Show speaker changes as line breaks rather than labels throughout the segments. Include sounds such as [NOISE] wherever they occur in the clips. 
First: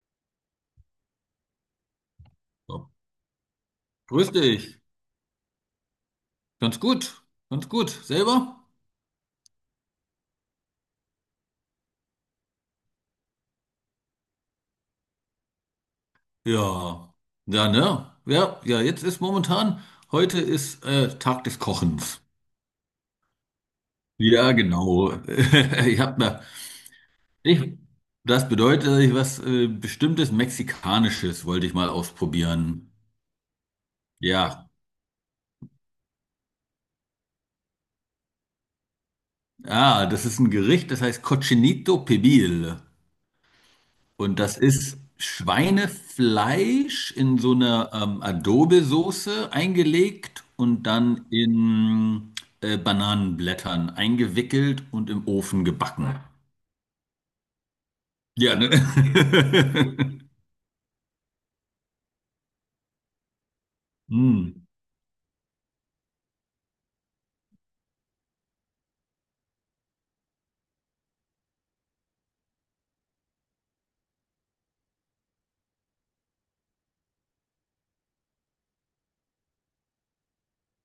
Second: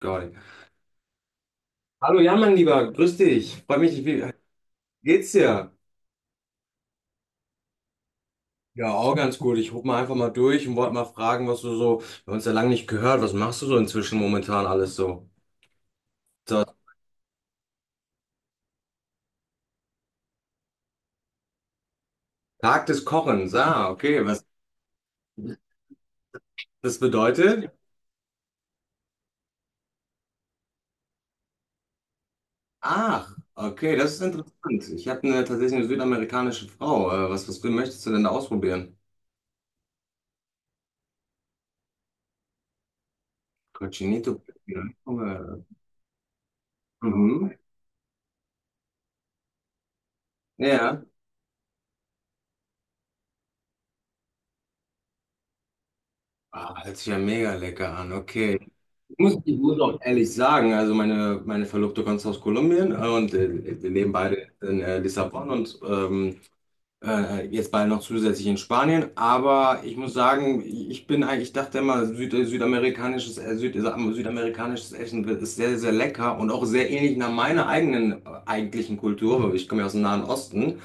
Geil. Hallo, ja, mein
Ja,
Lieber, grüß dich. Freue mich, wie
grüß dich.
geht's dir?
Ganz gut. Ganz gut. Selber?
Ja, auch ganz gut. Ich rufe mal einfach mal durch und wollte mal fragen, was du so, wir haben uns ja lange nicht gehört, was machst du so inzwischen momentan alles so? So,
Ja. Ja, ne? Ja, jetzt ist momentan, heute ist Tag des Kochens.
Tag des Kochens, ah, okay, was
Ja, genau. [LAUGHS] Ich hab mir,
das bedeutet?
ich, das bedeutet, dass ich was bestimmtes Mexikanisches wollte ich mal ausprobieren.
Ach, okay, das ist
Ja.
interessant. Ich habe tatsächlich eine südamerikanische Frau. Was möchtest du denn da ausprobieren?
Ah, das ist ein Gericht, das heißt Cochinito Pibil. Und
Cochinito.
das ist Schweinefleisch in
Mhm.
so eine Adobe-Soße eingelegt und
Ja.
dann in Bananenblättern eingewickelt und im Ofen gebacken.
Ah, hört sich ja mega lecker an,
Ja,
okay.
ne?
Muss ich muss auch
[LAUGHS]
ehrlich sagen, also meine Verlobte kommt aus Kolumbien und wir leben beide
Hm.
in Lissabon und jetzt bald noch zusätzlich in Spanien, aber ich muss sagen, ich dachte immer, südamerikanisches Essen ist sehr, sehr lecker und auch sehr ähnlich nach meiner eigenen eigentlichen Kultur, weil ich komme ja aus dem Nahen Osten,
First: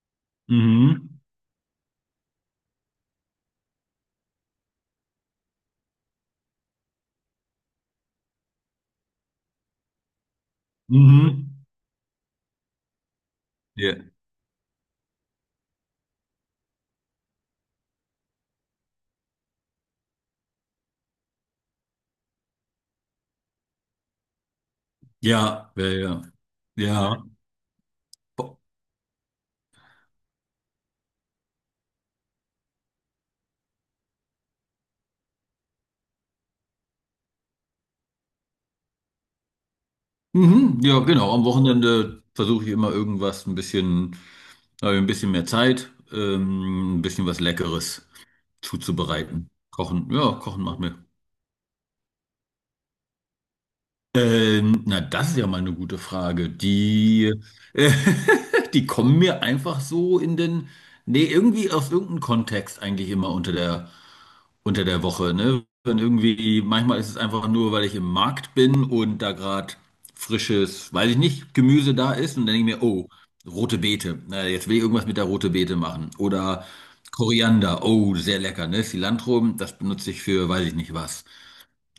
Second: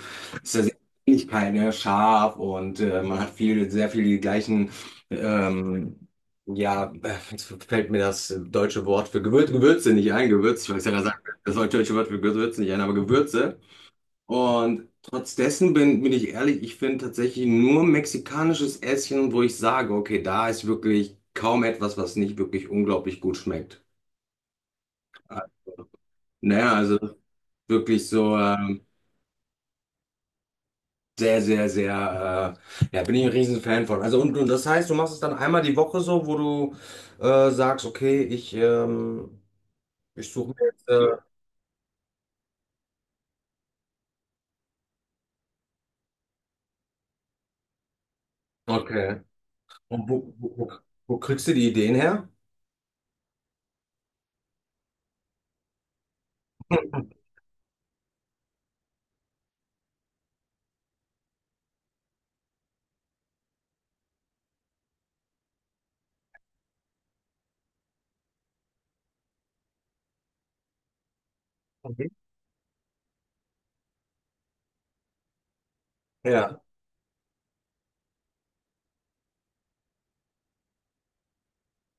ist ja sehr
Mhm.
Ähnlichkeit, ne? Scharf und man hat viel, sehr viel die gleichen, ähm, ja, jetzt fällt mir das deutsche Wort für Gewürze nicht ein, Gewürz, ich weiß ja, da sagt,
Mhm.
das deutsche Wort für Gewürze nicht ein, aber Gewürze.
Ja,
Und trotz dessen bin ich ehrlich, ich finde tatsächlich nur mexikanisches Essen, wo ich sage, okay, da ist wirklich kaum etwas, was nicht wirklich unglaublich gut schmeckt.
ja.
Naja,
Ja,
also wirklich so
Bo-
sehr, sehr, sehr, ja, bin ich ein riesen Fan von. Also und das heißt, du machst es dann einmal die Woche so, wo du sagst, okay, ich suche mir
mhm.
jetzt,
Ja, genau. Am Wochenende versuche ich immer irgendwas, ein bisschen, habe ich ein bisschen mehr Zeit, ein bisschen was Leckeres
okay.
zuzubereiten.
Und
Kochen, ja,
wo, wo,
kochen
wo,
macht mir.
wo kriegst du die Ideen her?
Na, das ist ja mal eine gute Frage. Äh, [LAUGHS] die kommen mir einfach so in den, nee, irgendwie aus irgendeinem Kontext eigentlich immer unter der Woche, ne? Wenn irgendwie, manchmal ist es einfach nur, weil ich im Markt bin und da gerade frisches, weiß ich nicht, Gemüse
Mhm.
da ist und dann denke ich mir, oh, rote Beete, na, jetzt will ich irgendwas mit der rote Beete machen.
Ja,
Oder Koriander, oh, sehr lecker, ne? Cilantro, das benutze ich für, weiß ich nicht was.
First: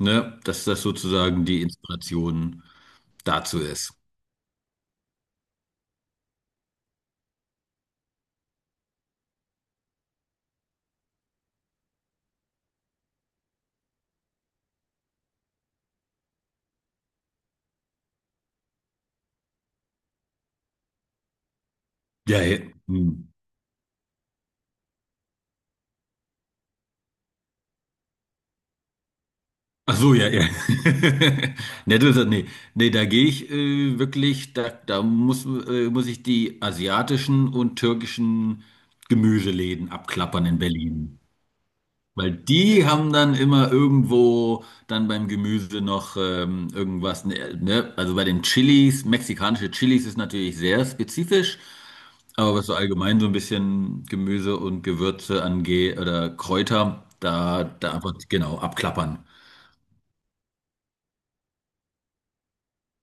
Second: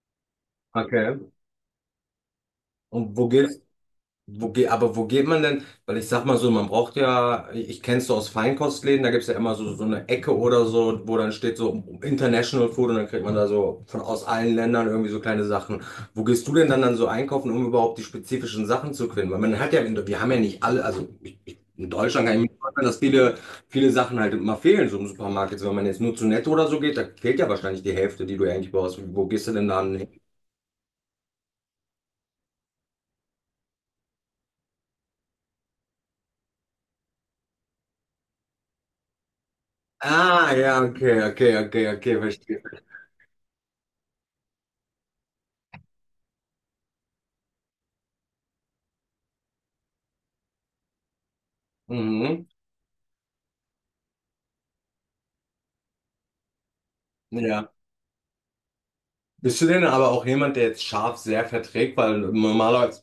Ne? Dass das
okay.
sozusagen die Inspiration
Und wo gehst
dazu ist.
Wo geht, aber wo geht man denn? Weil ich sag mal so, man braucht ja, ich kenn's so aus Feinkostläden, da gibt's ja immer so eine Ecke oder so, wo dann steht so International Food und dann kriegt man da so von aus allen Ländern irgendwie so kleine Sachen. Wo gehst du denn dann so einkaufen, um überhaupt die spezifischen Sachen zu finden? Weil man hat ja, wir haben ja nicht alle, also in Deutschland kann
Ja,
ich mir
ja.
vorstellen, dass
Hm.
viele Sachen halt immer fehlen, so im Supermarkt. Jetzt, wenn man jetzt nur zu Netto oder so geht, da fehlt ja wahrscheinlich die Hälfte, die du eigentlich brauchst. Wo gehst du denn dann
Ach
hin?
so, ja, ja. [LAUGHS] Ne, du sagst, nee, nee, da gehe ich wirklich, da muss, muss ich die asiatischen und türkischen Gemüseläden abklappern
Ah,
in
ja,
Berlin.
okay, okay, okay, okay,
Weil
verstehe.
die haben dann immer irgendwo dann beim Gemüse noch irgendwas, ne? Also bei den Chilis, mexikanische Chilis ist natürlich sehr spezifisch.
Mhm.
Aber was so allgemein so ein bisschen Gemüse und Gewürze angeht oder Kräuter,
Ja.
da einfach genau abklappern.
Bist du denn aber auch jemand, der jetzt Schaf sehr verträgt? Weil normalerweise,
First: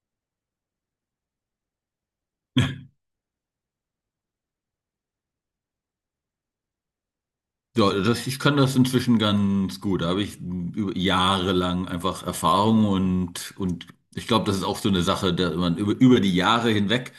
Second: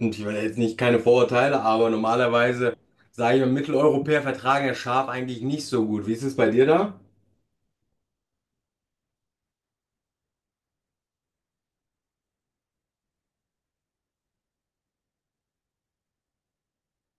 und ich will jetzt nicht keine Vorurteile, aber normalerweise, sage ich mal, Mitteleuropäer vertragen ja Schaf eigentlich nicht so gut. Wie ist es bei dir da?
Ich kann das inzwischen ganz gut. Da habe ich über Jahre lang einfach Erfahrung und ich glaube, das ist auch so eine Sache, da man über die Jahre hinweg,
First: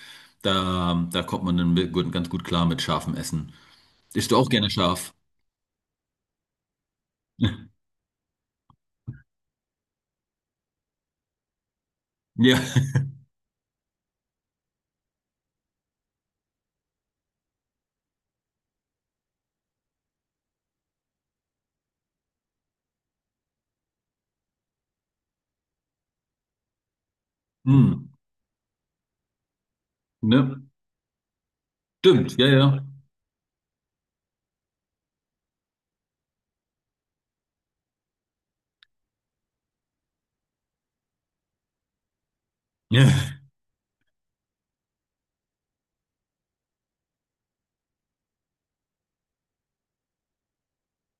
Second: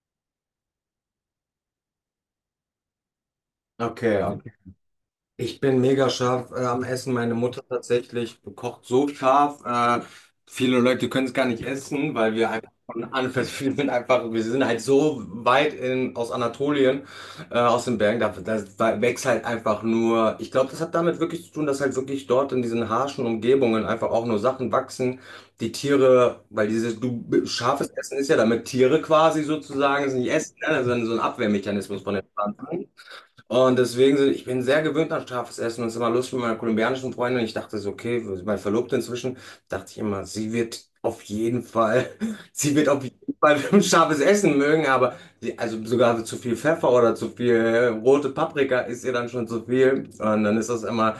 da kommt man dann mit- gut, ganz gut klar mit scharfem Essen.
Okay,
Isst du auch
okay.
gerne scharf?
Ich bin mega scharf am Essen. Meine Mutter
[LAUGHS]
tatsächlich kocht so scharf. Viele Leute können es gar nicht essen, weil wir
Ja,
einfach von Anfang, [LAUGHS] wir sind halt so weit aus Anatolien, aus den Bergen, da wächst halt einfach nur. Ich glaube, das hat damit wirklich zu tun, dass halt wirklich dort in diesen harschen Umgebungen einfach auch nur Sachen wachsen, die Tiere, weil dieses scharfes
hm.
Essen ist ja, damit Tiere quasi sozusagen es nicht
Ne?
essen, ne? Das so ein Abwehrmechanismus von den
Stimmt, ja, ja.
Pflanzen. Und deswegen, ich bin sehr gewöhnt an scharfes Essen und es ist immer lustig mit meiner kolumbianischen Freundin. Ich dachte so, okay, mein Verlobter inzwischen, dachte ich immer, sie wird auf jeden Fall, [LAUGHS] sie wird auf
Ja,
jeden Fall [LAUGHS] scharfes Essen mögen, aber also sogar zu viel Pfeffer oder zu viel rote Paprika ist ihr dann schon zu viel. Und dann ist das immer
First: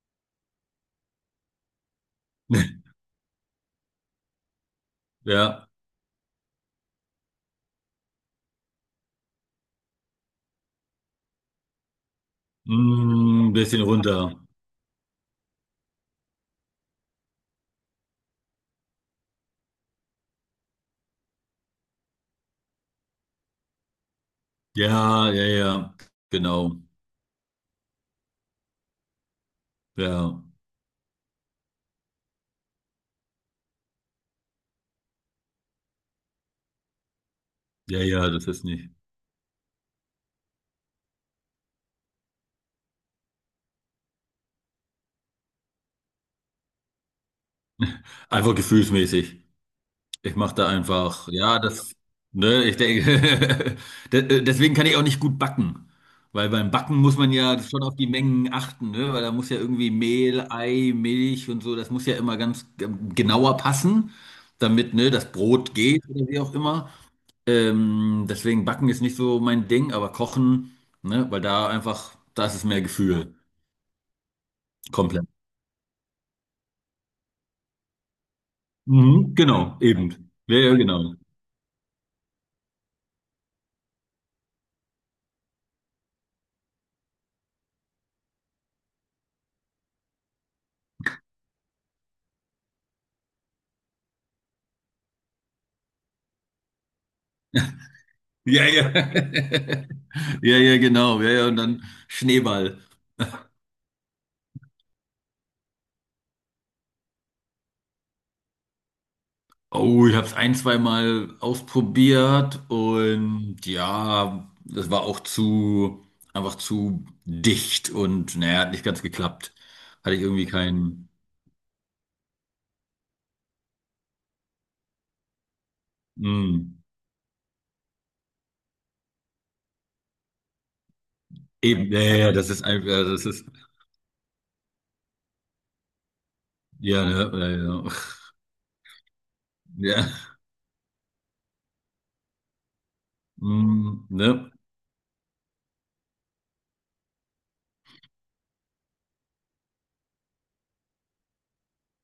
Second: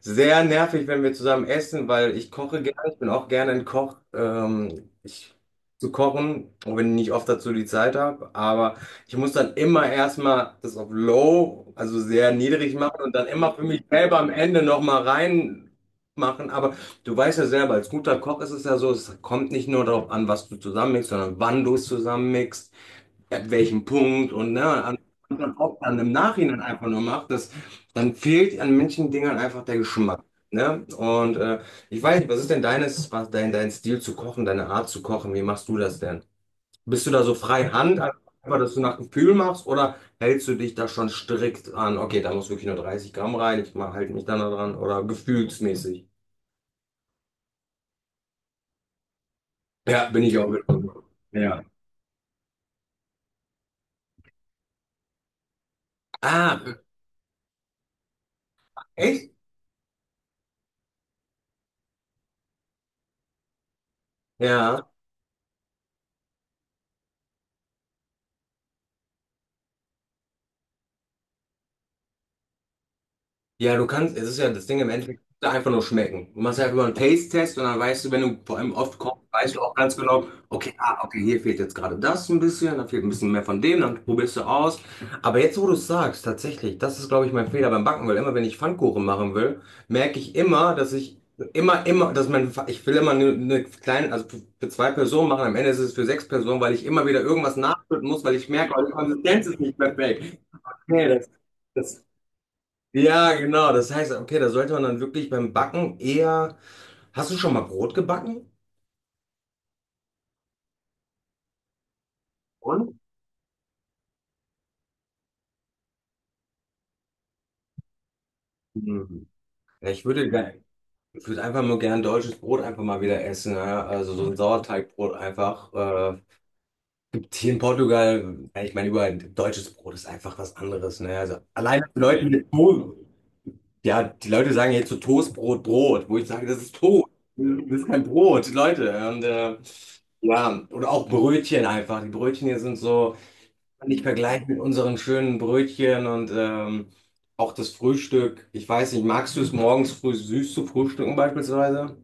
sehr nervig, wenn wir zusammen essen, weil ich koche
[LAUGHS]
gerne, ich bin auch gerne ein Koch. Ich
ja.
zu kochen, auch wenn ich nicht oft dazu die Zeit habe, aber ich muss dann immer erstmal das auf Low, also sehr niedrig machen und dann
Hm,
immer für
bisschen
mich selber am
runter.
Ende nochmal rein machen. Aber du weißt ja selber, als guter Koch ist es ja so, es kommt nicht nur darauf an, was du zusammenmixst, sondern wann du es zusammenmixst, at welchem Punkt und ne, an,
Ja,
und
ja,
dann auch
ja,
dann im Nachhinein
genau.
einfach nur macht, das, dann fehlt an manchen Dingern einfach der Geschmack.
Ja,
Ne? Und ich weiß nicht, was dein Stil zu kochen, deine Art zu kochen? Wie machst du das denn? Bist du da so frei Hand,
ja,
also
ja, das
einfach,
ist
dass du
nicht.
nach Gefühl machst, oder hältst du dich da schon strikt an, okay, da muss wirklich nur 30 Gramm rein, halt mich dann da dran, oder gefühlsmäßig?
Einfach gefühlsmäßig.
Ja, bin
Ich
ich auch
mache
mit.
da einfach,
Ja.
ne, ich denke, [LAUGHS] de- deswegen kann ich auch nicht gut backen. Weil beim
Ah,
Backen muss man ja schon auf die Mengen achten, ne? Weil
echt?
da muss ja irgendwie Mehl, Ei, Milch und so, das muss ja immer ganz genauer passen,
Ja.
damit, ne, das Brot geht oder wie auch immer. Deswegen Backen ist nicht so mein Ding, aber Kochen, ne, weil da einfach, da ist es mehr Gefühl.
Ja, du kannst, es ist ja das Ding im Endeffekt,
Komplett.
da einfach nur schmecken. Du machst einfach mal einen Taste-Test und dann weißt du, wenn du vor allem oft kochst,
Mhm,
weißt du auch
genau. Ja,
ganz genau,
eben. Ja,
okay,
ja,
ah,
genau.
okay, hier fehlt jetzt gerade das ein bisschen, da fehlt ein bisschen mehr von dem, dann probierst du aus. Aber jetzt, wo du es sagst, tatsächlich, das ist, glaube ich, mein Fehler beim Backen, weil immer, wenn ich Pfannkuchen machen will, merke ich immer, dass ich immer, immer, ich will immer eine kleine, also für zwei Personen machen, am Ende ist es für sechs Personen, weil ich immer wieder irgendwas nachschütten muss, weil ich
Ja,
merke, oh,
ja.
die Konsistenz ist nicht
[LAUGHS]
perfekt.
Ja, ja,
Okay,
genau.
das.
Ja, ja, und dann
Das
Schneeball.
ja, genau. Das heißt, okay, da sollte man dann wirklich beim Backen eher. Hast du schon mal Brot gebacken?
Oh, ich habe es ein, zwei Mal ausprobiert
Und?
und ja, das war auch zu, einfach zu dicht und naja, hat nicht ganz
Mhm.
geklappt.
Ja,
Hatte ich irgendwie keinen.
ich würde einfach nur gern deutsches Brot einfach mal wieder essen. Ja? Also so ein Sauerteigbrot einfach. Äh,
Mm,
gibt hier in Portugal, ja, ich meine, überall deutsches Brot ist einfach was anderes. Ne? Also alleine
eben,
die
ja,
Leute,
ja, das ist einfach, das ist,
Ja, die Leute sagen jetzt so Toastbrot, Brot, wo ich sage, das ist
ja,
Toast.
ne, ja,
Das
ja.
ist kein Brot, Leute. Und,
[LAUGHS] Ja,
ja, oder auch Brötchen einfach. Die Brötchen hier sind so. Man nicht
mm, ne.
vergleichen mit unseren schönen Brötchen und auch das Frühstück. Ich weiß nicht, magst du es morgens früh süß zu frühstücken beispielsweise?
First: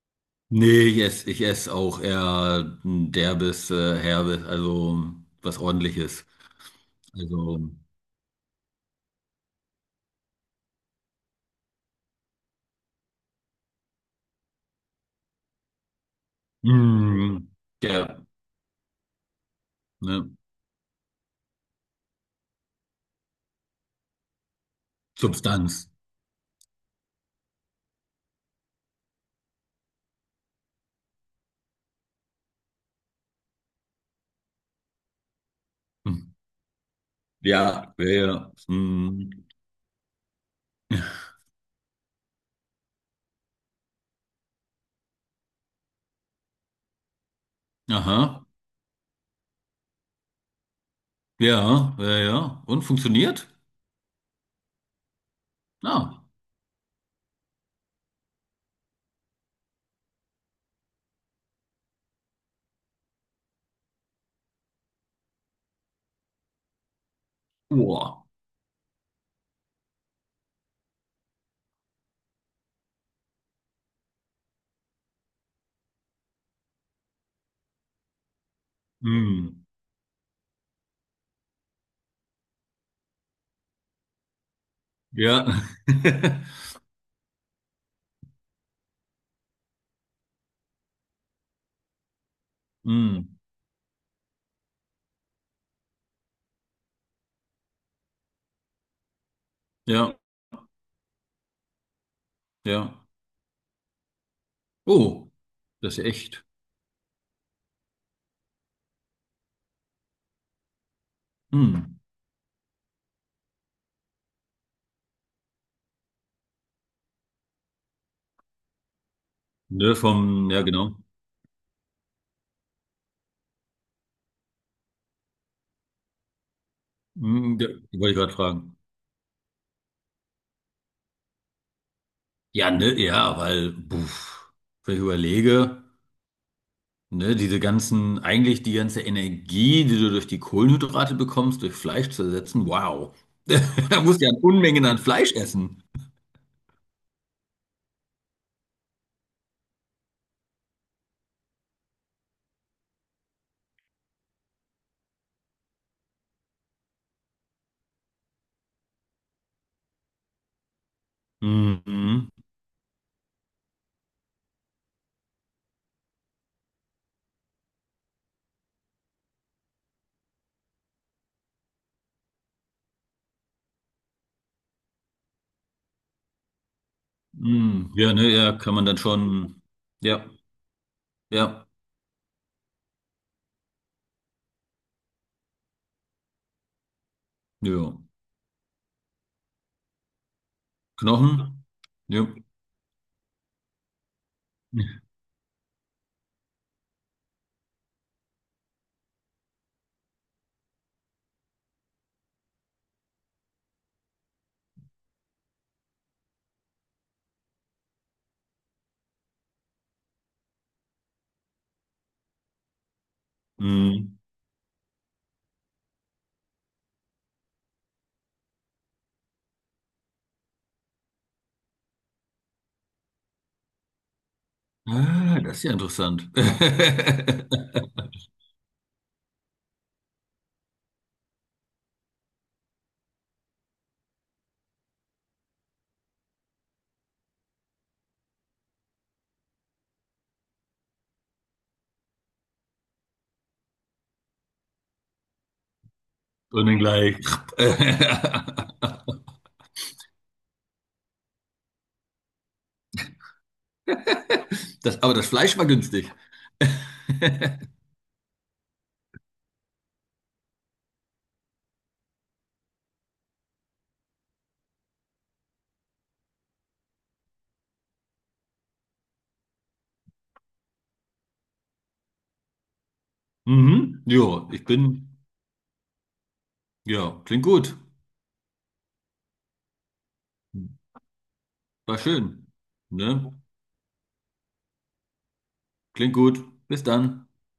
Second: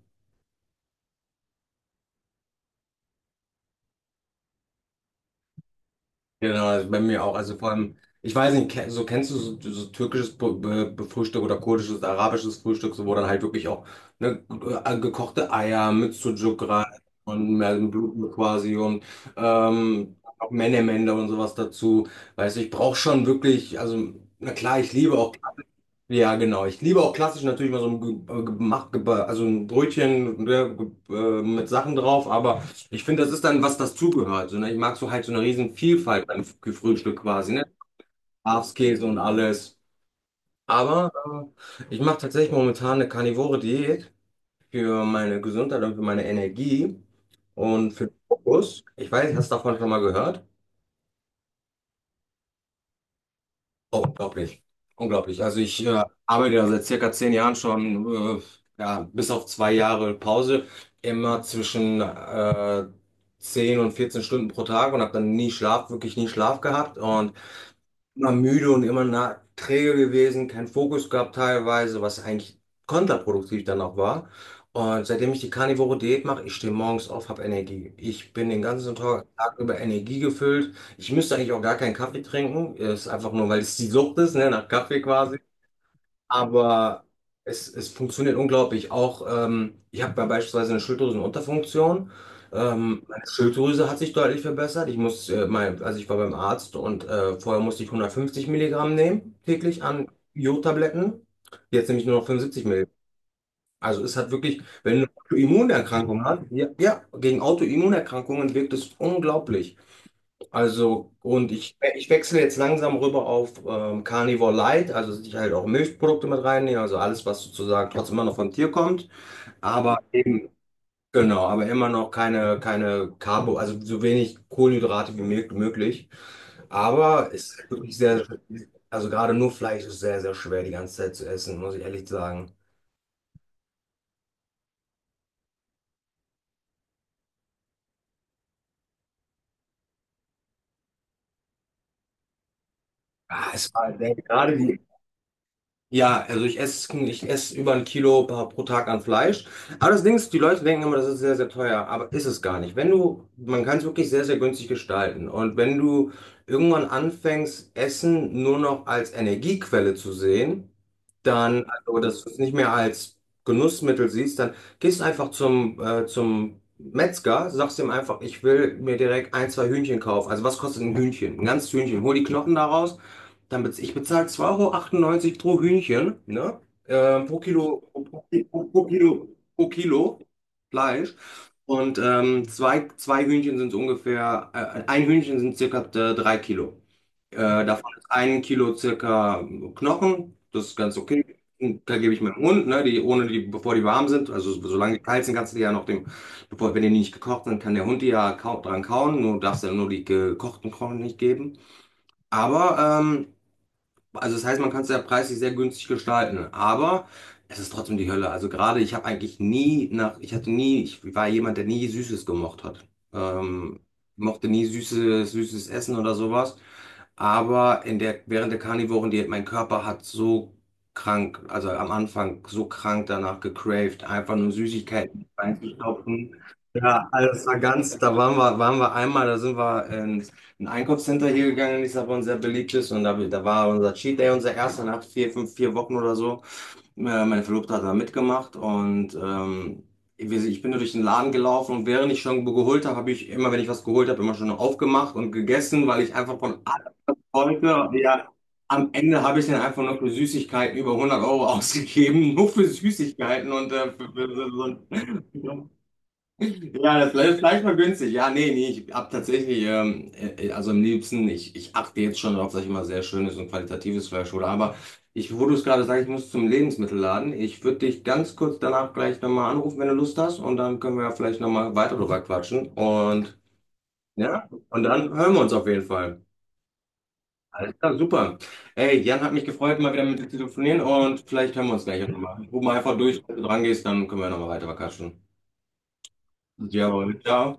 Nee, ich esse auch eher ein derbes, herbes, also was ordentliches.
Genau, also bei mir auch. Also vor
Also,
allem, ich weiß nicht, so kennst du so türkisches Frühstück oder kurdisches, arabisches Frühstück, so wo dann halt wirklich auch ne, gekochte Eier mit Sucuk rein
mm,
und mehr
ja,
Blut quasi und
ne?
auch Menemende und sowas dazu. Weißt du, ich brauche schon wirklich, also na klar, ich liebe auch.
Substanz.
Ja, genau. Ich liebe auch klassisch natürlich mal so ein, also ein Brötchen ne, mit Sachen drauf, aber ich finde, das ist dann, was das zugehört. So, ne? Ich mag so halt so eine riesen
Hm.
Vielfalt beim Frühstück quasi, ne?
Ja, ja, ja.
Schafskäse und
Mm.
alles. Aber ich mache tatsächlich momentan eine karnivore Diät für meine Gesundheit und für meine Energie und für den
Aha,
Fokus. Ich weiß, hast du davon schon mal gehört?
ja, ja, ja. Und funktioniert?
Oh, unglaublich, unglaublich. Also ich
Ah,
arbeite ja seit circa 10 Jahren schon, ja, bis auf 2 Jahre Pause, immer zwischen 10 und 14 Stunden pro Tag und habe dann nie Schlaf, wirklich nie Schlaf gehabt. Und
boah.
immer müde und immer na, träge gewesen, keinen Fokus gehabt teilweise, was eigentlich kontraproduktiv dann auch war. Und seitdem ich die Carnivore Diät mache, ich stehe morgens auf, habe Energie. Ich bin den ganzen Tag
Mm.
über Energie gefüllt. Ich müsste eigentlich auch gar keinen Kaffee trinken. Ist einfach nur, weil es die Sucht ist, ne, nach Kaffee quasi.
Ja. [LAUGHS]
Aber es funktioniert unglaublich. Auch ich habe ja beispielsweise eine Schilddrüsenunterfunktion. Meine
mm.
Schilddrüse hat sich deutlich verbessert. Also ich war beim Arzt und vorher musste ich 150 Milligramm nehmen, täglich an
Ja,
Jodtabletten. Jetzt nehme ich nur noch 75 Milligramm.
ja.
Also es hat wirklich, wenn du eine
Oh, das ist
Autoimmunerkrankung hast,
echt.
ja, ja, gegen Autoimmunerkrankungen wirkt es unglaublich. Also, und ich,
Mm.
ich wechsle jetzt langsam rüber auf Carnivore Light, also dass ich halt auch Milchprodukte mit reinnehme, also alles, was sozusagen trotzdem immer noch vom Tier kommt,
Ne,
aber eben,
vom, ja, genau.
genau, aber immer noch keine Carbo, also so wenig Kohlenhydrate wie möglich. Aber es
Mm, ja,
ist wirklich
wollte ich
sehr,
gerade fragen.
also gerade nur Fleisch ist sehr, sehr schwer die ganze Zeit zu essen, muss ich ehrlich sagen.
Ja, ne, ja, weil, puff, wenn ich überlege, ne, diese ganzen, eigentlich die ganze Energie, die du durch die Kohlenhydrate bekommst, durch Fleisch zu ersetzen, wow.
Ah, es
[LAUGHS]
war
Da musst du ja
gerade die.
Unmengen an Fleisch essen.
Ja, also ich esse über 1 Kilo pro Tag an Fleisch. Aber das Ding ist, die Leute denken immer, das ist sehr, sehr teuer, aber ist es gar nicht. Wenn du, man kann es wirklich sehr, sehr günstig gestalten. Und wenn du irgendwann anfängst, Essen nur noch als Energiequelle zu sehen, dann, also dass
Mhm.
du es nicht mehr als Genussmittel siehst, dann gehst du einfach zum Metzger, sagst ihm einfach, ich will mir direkt ein, zwei Hühnchen kaufen. Also was kostet ein Hühnchen? Ein ganzes Hühnchen. Hol die Knochen daraus, dann bez ich bezahle 2,98 € pro Hühnchen, ne? Pro Kilo,
Mhm. Ja,
pro,
ne, ja,
pro,
kann
pro
man dann
Kilo,
schon,
pro Kilo
ja,
Fleisch.
ja,
Und zwei Hühnchen sind so ungefähr, ein Hühnchen sind circa 3 Kilo. Davon
ja.
ist 1 Kilo circa Knochen, das ist ganz okay.
Knochen,
Und da gebe ich
ja.
meinem Hund, ne, die, ohne die, bevor die warm sind. Also solange die kalt sind, kannst du die ja noch dem, bevor, wenn die nicht gekocht sind, kann der Hund die ja kau dran kauen. Nur darfst du ja nur die gekochten Knochen nicht geben. Aber also das heißt, man kann es ja preislich sehr günstig gestalten, aber es ist trotzdem die Hölle. Also gerade ich habe eigentlich nie nach, ich hatte nie, ich war jemand, der nie Süßes gemocht hat. Ähm,
Mhm.
mochte nie süßes, süßes Essen oder sowas. Aber während der Karnivorendiät, mein Körper hat so krank, also am Anfang so krank danach gecraved, einfach nur Süßigkeiten
Ah, das ist ja interessant.
reinzustopfen.
[LAUGHS]
Ja, also das war ganz, da waren wir einmal, da sind wir ins ein Einkaufscenter hier gegangen in Lissabon, sehr beliebt ist und da war unser Cheat Day, unser erster nach vier, fünf, vier Wochen oder so. Meine Verlobte hat da mitgemacht und ich bin nur durch den Laden gelaufen und während ich schon geholt habe, habe ich immer, wenn ich was geholt habe, immer schon aufgemacht und gegessen, weil ich einfach von
Und dann gleich.
wollte. Ja, am
[LAUGHS]
Ende habe ich dann einfach nur für Süßigkeiten über 100 € ausgegeben. [LAUGHS] Nur für Süßigkeiten und für so
Das, aber das Fleisch war günstig.
ja, das Fleisch,
[LAUGHS]
Fleisch war günstig. Ja, nee, nee, ich habe tatsächlich, also am liebsten, ich achte jetzt schon darauf, dass ich immer sehr schönes und qualitatives Fleisch hole, wo du es gerade sagst, ich muss zum Lebensmittelladen. Ich würde dich ganz kurz danach gleich nochmal anrufen, wenn du Lust hast und dann können wir ja vielleicht nochmal weiter drüber quatschen und
Mhm. Ja,
ja,
ich
und dann
bin,
hören wir uns auf jeden Fall.
ja, klingt
Alles
gut.
klar, super. Ey, Jan, hat mich gefreut, mal wieder mit dir zu telefonieren und vielleicht hören wir uns
War
gleich auch nochmal.
schön.
Ruf mal einfach durch,
Ne?
wenn du dran gehst, dann können wir nochmal weiter quatschen.
Klingt gut. Bis
Ja,
dann.
ciao.